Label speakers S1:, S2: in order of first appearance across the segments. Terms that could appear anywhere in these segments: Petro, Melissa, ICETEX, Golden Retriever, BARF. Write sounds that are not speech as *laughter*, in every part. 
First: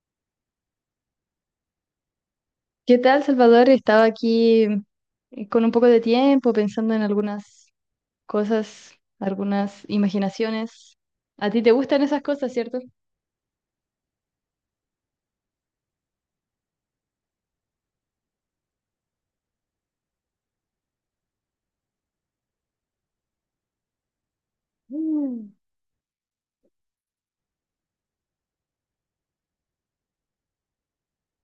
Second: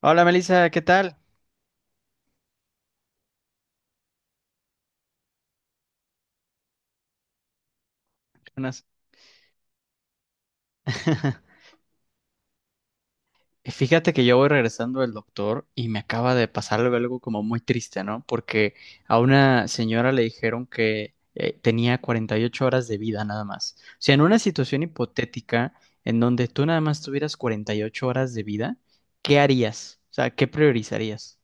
S1: Hola Melissa, ¿qué tal?
S2: ¿Qué tal, Salvador? Estaba aquí con un poco de tiempo pensando en algunas
S1: Buenas.
S2: cosas, algunas imaginaciones. ¿A
S1: *laughs*
S2: ti te gustan esas cosas, cierto?
S1: Fíjate que yo voy regresando del doctor y me acaba de pasar algo como muy triste, ¿no? Porque a una señora le dijeron que tenía 48 horas de vida nada más. O sea, en una situación
S2: Mm.
S1: hipotética en donde tú nada más tuvieras 48 horas de vida, ¿qué harías? O sea, ¿qué priorizarías?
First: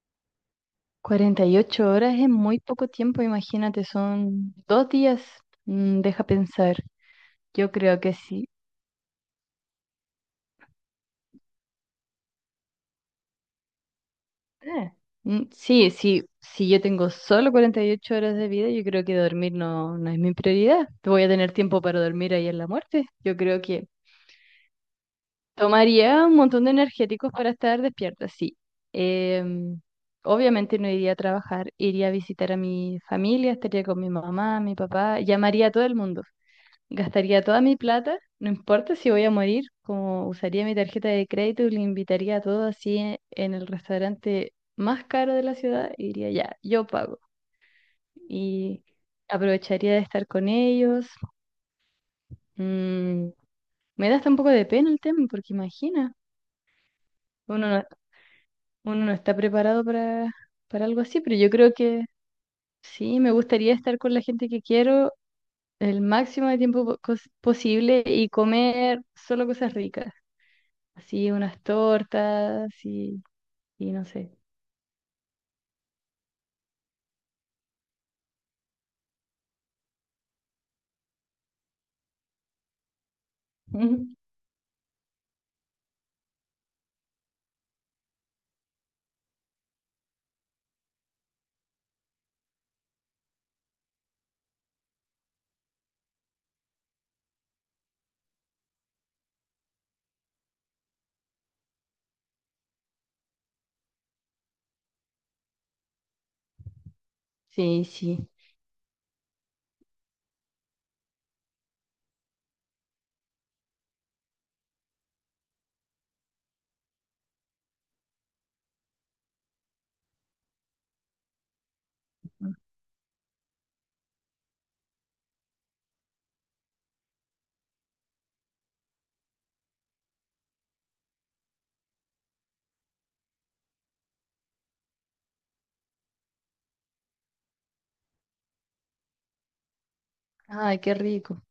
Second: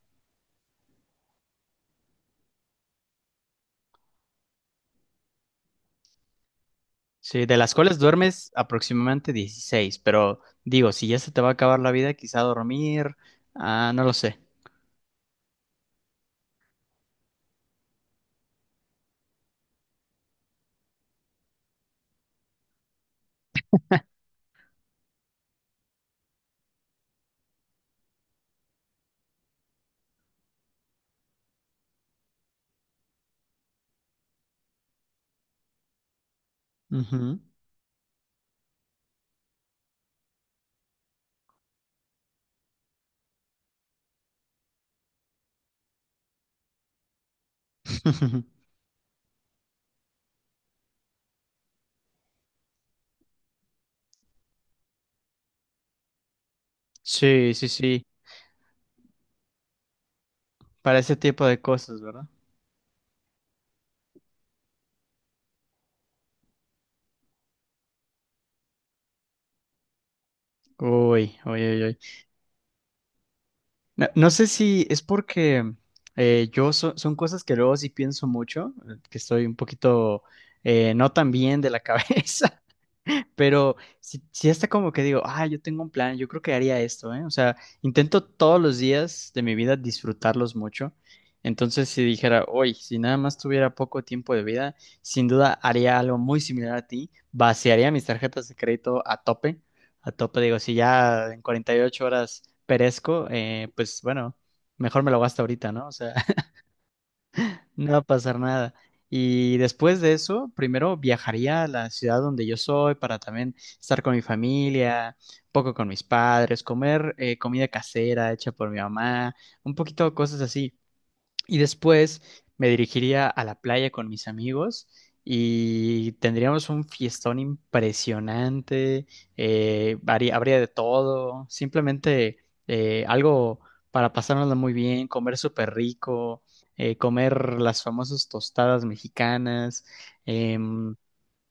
S2: Cuarenta y ocho horas es muy poco tiempo, imagínate, son 2 días. Mm, deja pensar.
S1: Sí, de
S2: Yo
S1: las cuales
S2: creo que sí.
S1: duermes aproximadamente 16, pero digo, si ya se te va a acabar la vida, quizá dormir, ah, no lo sé.
S2: Eh, sí, si yo tengo solo 48 horas de vida, yo creo que dormir no es mi prioridad. Voy a tener tiempo para dormir ahí en la muerte. Yo creo que tomaría un montón de energéticos para estar despierta, sí. Em, Obviamente no iría a trabajar, iría a visitar a mi familia, estaría con mi mamá, mi papá, llamaría a todo el mundo,
S1: Ujú.
S2: gastaría toda mi plata, no importa si voy a morir, como usaría mi tarjeta de crédito y le invitaría a todos así en el restaurante más caro de la ciudad, y diría ya, yo pago.
S1: *laughs*
S2: Y aprovecharía de estar con ellos. Mm, me da hasta un poco de pena el tema, porque imagina.
S1: Sí,
S2: Uno
S1: sí,
S2: no
S1: sí,
S2: uno no está preparado para
S1: para
S2: algo
S1: ese
S2: así, pero
S1: tipo
S2: yo
S1: de
S2: creo
S1: cosas,
S2: que
S1: ¿verdad?
S2: sí, me gustaría estar con la gente que quiero el máximo de tiempo posible y comer solo cosas ricas, así
S1: Uy, uy,
S2: unas
S1: uy, uy.
S2: tortas y no
S1: No, no
S2: sé.
S1: sé si es porque son cosas que luego sí pienso mucho, que estoy un poquito no tan bien de la *laughs* cabeza,
S2: *laughs*
S1: pero
S2: Ujú.
S1: si si hasta como que digo, ah, yo tengo un plan, yo creo que haría esto, ¿eh? O sea, intento todos los días de mi vida disfrutarlos mucho. Entonces, si dijera, hoy, si nada más tuviera poco tiempo de vida, sin duda haría algo muy similar a ti, vaciaría mis tarjetas de crédito a tope, digo, si ya en 48 horas perezco, pues bueno, mejor me lo gasto ahorita, ¿no? O sea,
S2: Sí,
S1: no va a
S2: sí.
S1: pasar nada. Y después de eso, primero viajaría a la ciudad donde yo soy para también estar con mi familia, un poco con mis padres, comer comida casera hecha por mi mamá, un poquito cosas así. Y después me dirigiría a la playa con mis amigos y tendríamos un fiestón impresionante, habría de todo, simplemente algo para pasárnoslo muy bien, comer súper rico, comer las famosas tostadas mexicanas.
S2: Ay, qué
S1: em,
S2: rico.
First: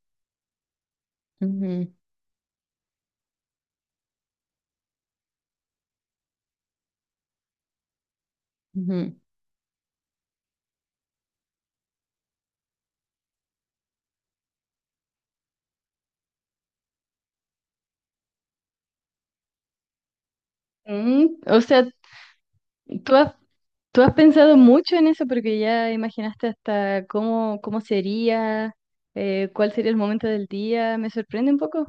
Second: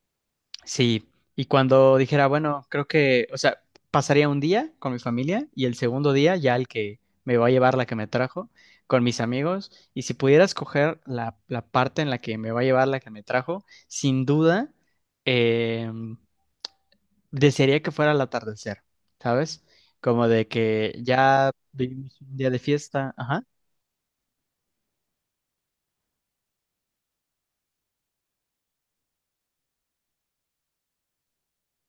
S1: Sí, y
S2: Ujú,
S1: cuando dijera, bueno, creo que, o sea, pasaría un día con mi familia y el segundo día ya el que me va a llevar la que me trajo, con
S2: ujú.
S1: mis amigos, y si pudiera escoger la parte en la que me va a llevar la que me trajo, sin duda, eh, desearía que fuera al atardecer, ¿sabes? Como de que
S2: Mm,
S1: ya
S2: o sea,
S1: vivimos un día de fiesta,
S2: tú has,
S1: ajá.
S2: tú has pensado mucho en eso porque ya imaginaste hasta cómo sería, cuál sería el momento del día. Me sorprende un poco.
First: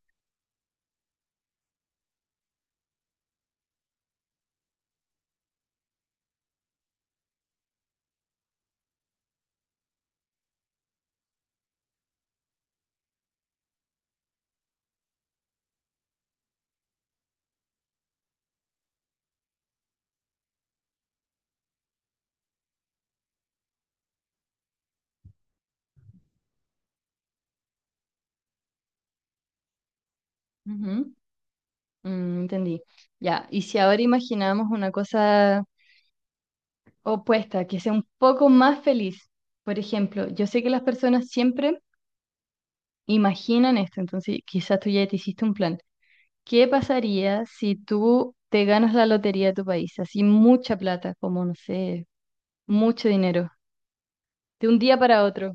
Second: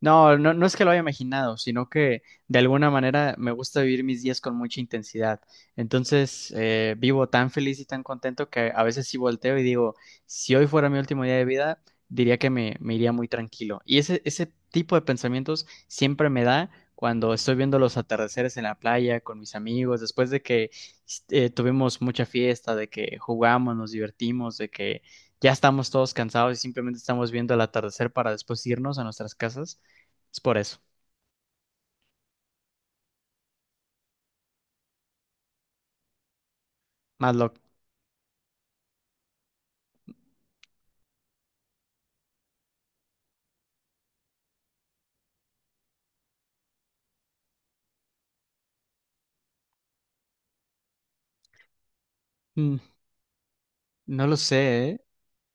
S1: No, no, no es que lo haya imaginado, sino que de alguna manera me gusta vivir mis días con mucha intensidad. Entonces, vivo tan feliz y tan contento que a veces sí volteo y digo, si hoy fuera mi último día de vida, diría que me iría muy tranquilo. Y ese tipo de pensamientos siempre me da cuando estoy viendo los atardeceres en la playa con mis amigos, después de que tuvimos mucha fiesta, de que jugamos, nos divertimos, de que ya estamos todos cansados y simplemente estamos viendo el atardecer para después irnos a nuestras casas. Es por eso.
S2: Mm, entendí. Ya, y si ahora imaginamos una cosa
S1: Más lo.
S2: opuesta, que sea un poco más feliz. Por ejemplo, yo sé que las personas siempre imaginan esto, entonces quizás tú ya te hiciste un plan. ¿Qué pasaría si tú te ganas la lotería de tu país? Así mucha plata, como no sé,
S1: Mm,
S2: mucho dinero,
S1: No lo
S2: de un
S1: sé,
S2: día
S1: ¿eh?
S2: para otro.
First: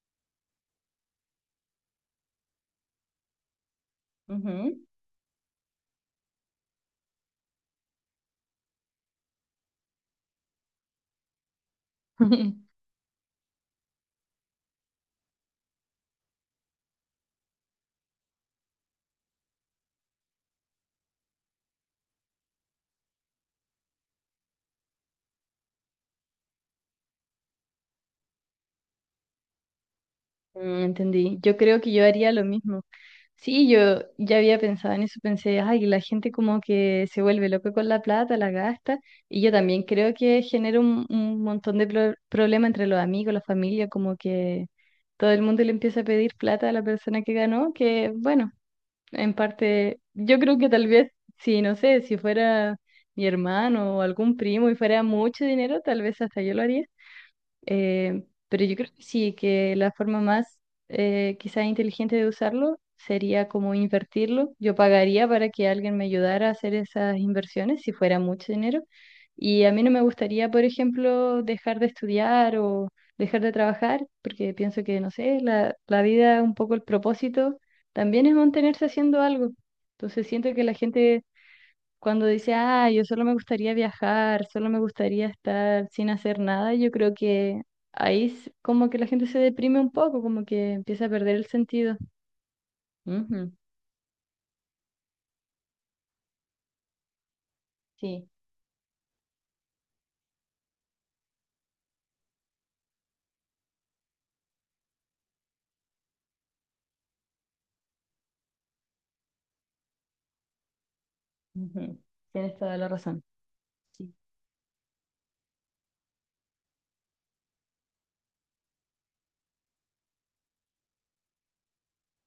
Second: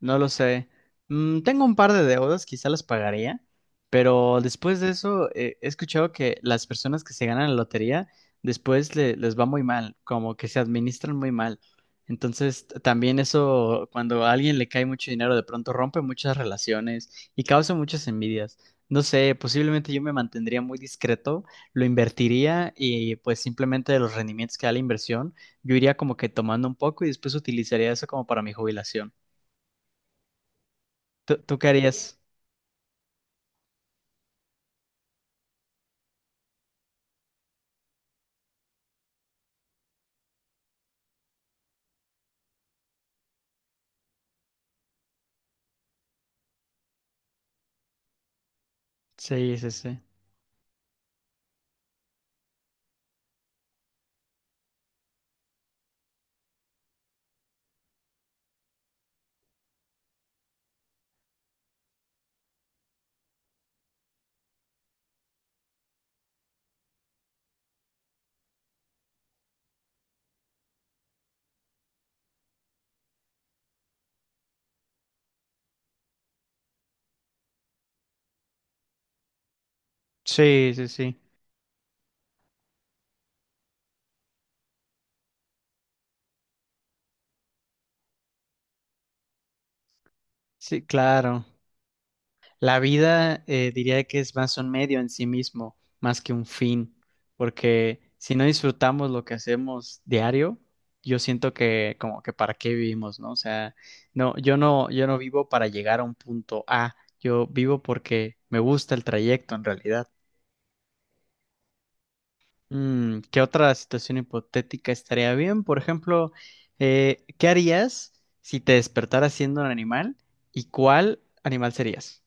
S1: No lo sé. Tengo un par de deudas, quizá las pagaría, pero después
S2: Ujú.
S1: de eso he escuchado que las personas que se ganan la lotería después les va muy mal, como que se administran muy mal. Entonces,
S2: *laughs*
S1: también eso, cuando a alguien le cae mucho dinero, de pronto rompe muchas relaciones y causa muchas envidias. No sé, posiblemente yo me mantendría muy discreto, lo invertiría y pues simplemente de los rendimientos que da la inversión, yo iría como que tomando un poco y después utilizaría eso como para mi jubilación.
S2: Mm,
S1: ¿Tú,
S2: entendí. Yo
S1: tú qué
S2: creo que yo
S1: harías?
S2: haría lo mismo. Sí, yo ya había pensado en eso, pensé, ay, la gente como que se vuelve loca con la plata, la gasta, y yo también creo que genera un montón de problemas entre los amigos, la familia, como que todo el mundo le empieza a pedir plata a la persona que ganó, que bueno, en
S1: Sí, sí, sí.
S2: parte, yo creo que tal vez, si no sé, si fuera mi hermano o algún primo y fuera mucho dinero, tal vez hasta yo lo haría, eh, pero yo creo que sí, que la forma más quizás inteligente de usarlo sería como invertirlo. Yo pagaría para que alguien me ayudara a hacer esas inversiones si fuera mucho dinero. Y a mí no me gustaría, por ejemplo, dejar de estudiar o dejar de trabajar, porque pienso que, no sé, la vida, un poco el propósito, también es mantenerse haciendo algo. Entonces siento que
S1: Sí,
S2: la
S1: sí, sí.
S2: gente cuando dice, ah, yo solo me gustaría viajar, solo me gustaría estar sin hacer nada, yo creo que ahí como que la gente se deprime un poco, como que
S1: Sí,
S2: empieza a perder
S1: claro.
S2: el sentido.
S1: La vida
S2: Ujú,
S1: diría que es más un medio en sí mismo, más que un fin, porque
S2: sí,
S1: si no disfrutamos lo que hacemos diario, yo siento que como que para qué vivimos, ¿no? O sea, no, yo no, vivo para llegar a un punto A, yo vivo porque me gusta el trayecto en realidad.
S2: ujú, tienes toda la razón.
S1: ¿Qué otra
S2: Sí.
S1: situación hipotética estaría bien? Por ejemplo, ¿qué harías si te despertaras siendo un animal? ¿Y cuál animal serías?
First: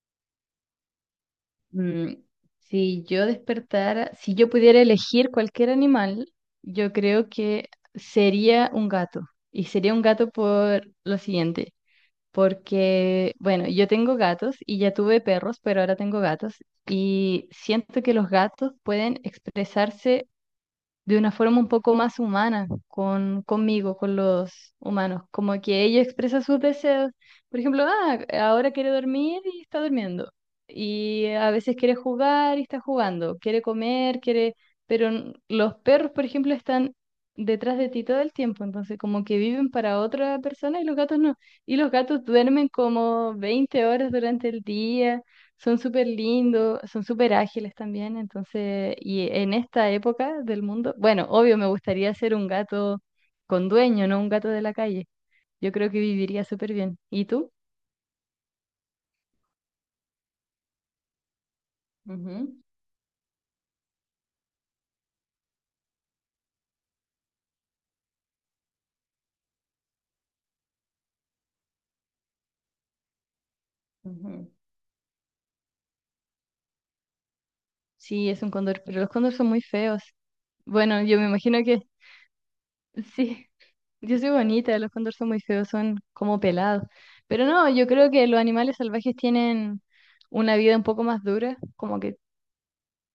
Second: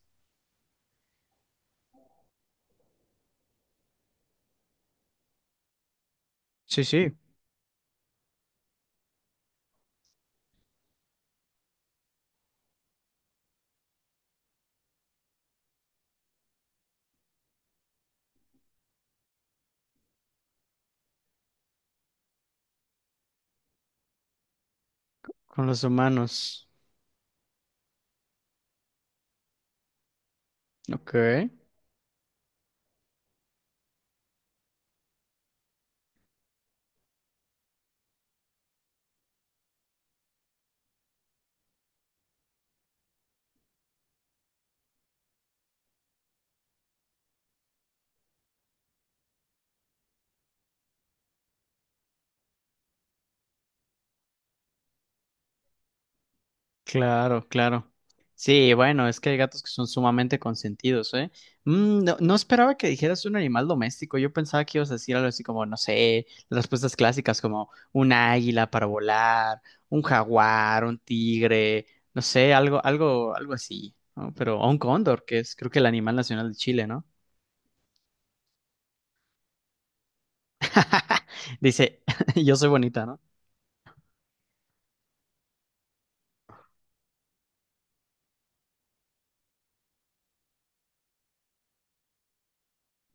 S2: Mm, si yo despertara, si yo pudiera elegir cualquier animal,
S1: Sí,
S2: yo
S1: sí.
S2: creo que sería un gato. Y sería un gato por lo siguiente. Porque, bueno, yo tengo gatos y ya tuve perros, pero ahora tengo gatos y siento que los gatos pueden expresarse de una forma un poco más humana conmigo, con los humanos, como
S1: ¿Con los
S2: que ella expresa sus
S1: humanos?
S2: deseos, por ejemplo, ahora quiere dormir y está durmiendo,
S1: Ok.
S2: y a veces quiere jugar y está jugando, quiere comer, quiere, pero los perros, por ejemplo, están detrás de ti todo el tiempo, entonces como que viven para otra persona y los gatos no, y los gatos duermen como 20 horas durante el día. Son súper lindos, son súper ágiles también, entonces, y en esta época del mundo, bueno, obvio me gustaría ser un gato con dueño, no un gato de la calle. Yo creo que viviría súper bien. ¿Y
S1: Claro,
S2: tú?
S1: claro. Sí, bueno, es que hay gatos que son sumamente consentidos, ¿eh? No, no
S2: Ujú,
S1: esperaba que dijeras un animal doméstico. Yo pensaba que ibas a decir algo así como, no sé, las respuestas clásicas como un águila para volar, un jaguar, un tigre, no sé, algo, algo, algo así, ¿no?
S2: ujú.
S1: Pero o un cóndor, que es creo que el animal nacional de Chile, ¿no?
S2: Sí, es un cóndor, pero los cóndores son muy feos. Bueno, yo me
S1: *laughs*
S2: imagino que
S1: Dice, *laughs* yo soy bonita,
S2: *laughs*
S1: ¿no?
S2: sí, yo soy bonita, los cóndores son muy feos, son como pelados. Pero no, yo creo que los animales salvajes tienen una vida un poco más dura, como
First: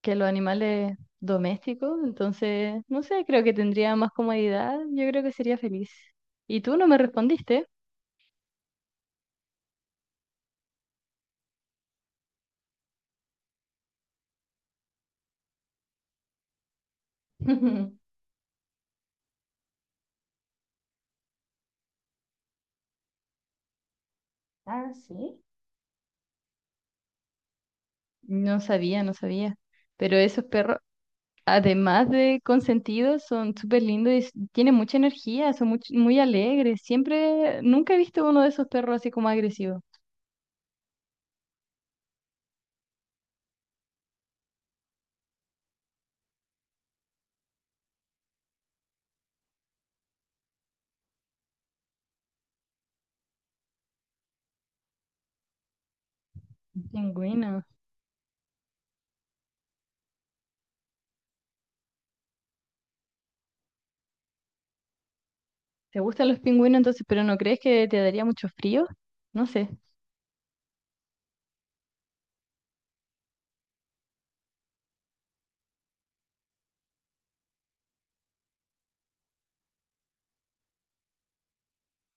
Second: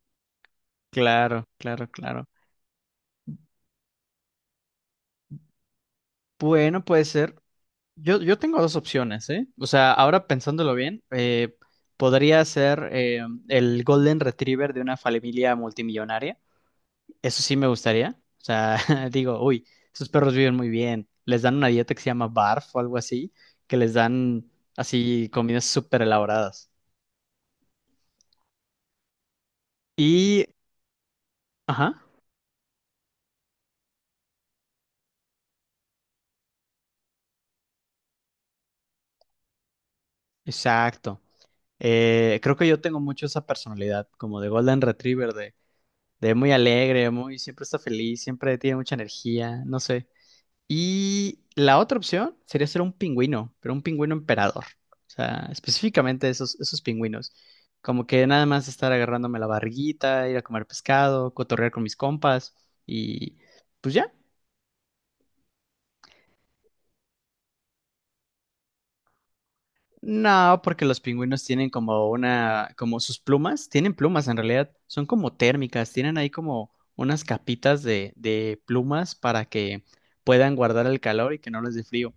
S2: que los animales
S1: Claro, claro,
S2: domésticos,
S1: claro.
S2: entonces, no sé, creo que tendría más comodidad, yo creo que sería feliz. Y tú
S1: Bueno,
S2: no me
S1: puede ser.
S2: respondiste.
S1: Yo tengo dos opciones, ¿eh? O sea, ahora pensándolo bien, podría ser el Golden Retriever de una familia multimillonaria. Eso sí me gustaría.
S2: *laughs*
S1: O sea, *laughs* digo, uy, esos perros viven muy bien. Les dan una dieta que se llama BARF o algo así, que les dan
S2: Ah,
S1: así
S2: sí.
S1: comidas súper elaboradas.
S2: No sabía, no sabía. Pero
S1: Y,
S2: esos perros,
S1: ajá,
S2: además de consentidos, son súper lindos y tienen mucha energía, son muy alegres. Siempre, nunca he visto uno de esos perros así como agresivo.
S1: exacto. Creo que yo tengo mucho esa personalidad, como de Golden Retriever, de, muy alegre, muy, siempre está feliz, siempre tiene mucha energía, no sé. Y la otra opción sería ser un pingüino, pero un pingüino emperador. O sea, específicamente esos
S2: Un
S1: pingüinos.
S2: pingüino.
S1: Como que nada más estar agarrándome la barriguita, ir a comer pescado, cotorrear con mis compas y pues ya.
S2: ¿Te gustan los pingüinos entonces, pero no crees que te daría mucho frío? No sé.
S1: No, porque los pingüinos tienen como una, como sus plumas, tienen plumas en realidad, son como térmicas, tienen ahí como unas capitas de plumas para que puedan guardar el calor y que no les dé frío.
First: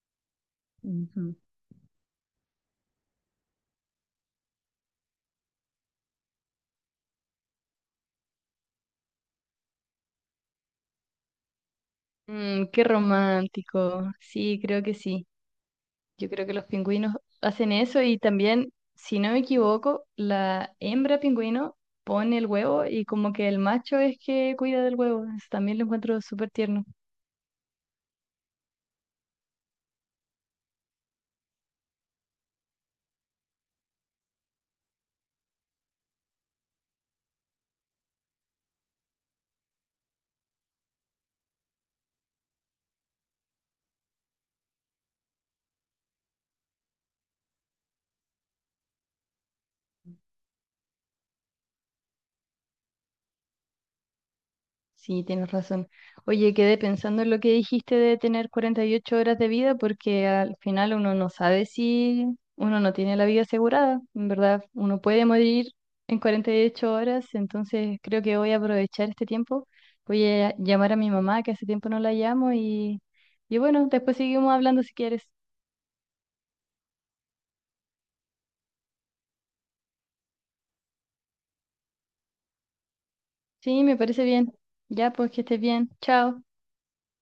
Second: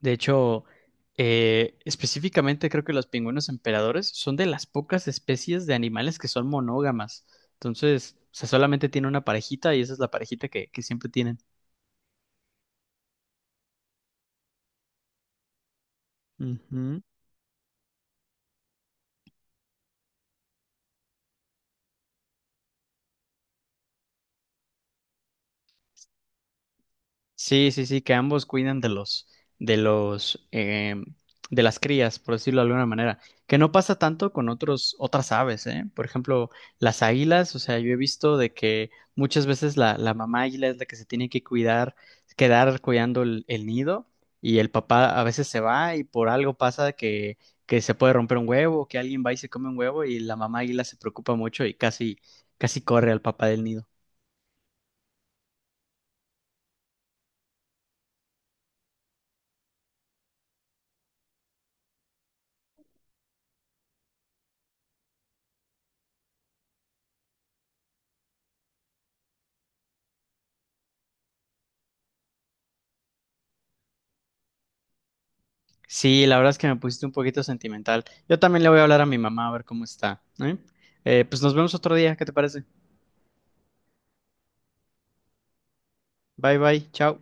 S1: De hecho, específicamente creo que los pingüinos emperadores son de las pocas especies de animales que son monógamas. Entonces, o sea, solamente tiene una parejita y esa es la parejita que siempre tienen.
S2: Mm, qué romántico. Sí, creo que sí. Yo creo que los
S1: Ujú.
S2: pingüinos hacen eso y también, si no me equivoco, la hembra pingüino pone el huevo y como que el macho es que cuida del huevo. Eso también lo encuentro súper tierno.
S1: Sí, sí, sí, que ambos cuidan de los, de los, em, de las crías, por decirlo de alguna manera, que no pasa tanto con otros, otras aves, ¿eh? Por ejemplo, las águilas, o sea, yo he visto de que muchas veces la mamá águila es la que se tiene que cuidar, quedar cuidando el nido y el papá a veces se va y por algo pasa que se puede romper un huevo, que alguien va y se come un huevo y la mamá águila se preocupa mucho y casi, casi corre al papá del nido.
S2: Sí, tienes razón. Oye, quedé pensando en lo que dijiste de tener 48 horas de vida porque al final uno no sabe si uno no tiene la vida asegurada. En verdad, uno puede morir en 48 horas, entonces creo que voy a aprovechar este tiempo. Voy a llamar a mi mamá, que hace tiempo no la llamo, y bueno, después seguimos hablando si quieres.
S1: Sí, la verdad es que me pusiste un poquito sentimental. Yo también le voy a hablar a mi mamá a ver cómo está, ¿eh? Pues nos vemos otro día, ¿qué te parece?
S2: Sí, me parece bien. Ya, pues que estés bien. Chao.
S1: Bye bye, chao.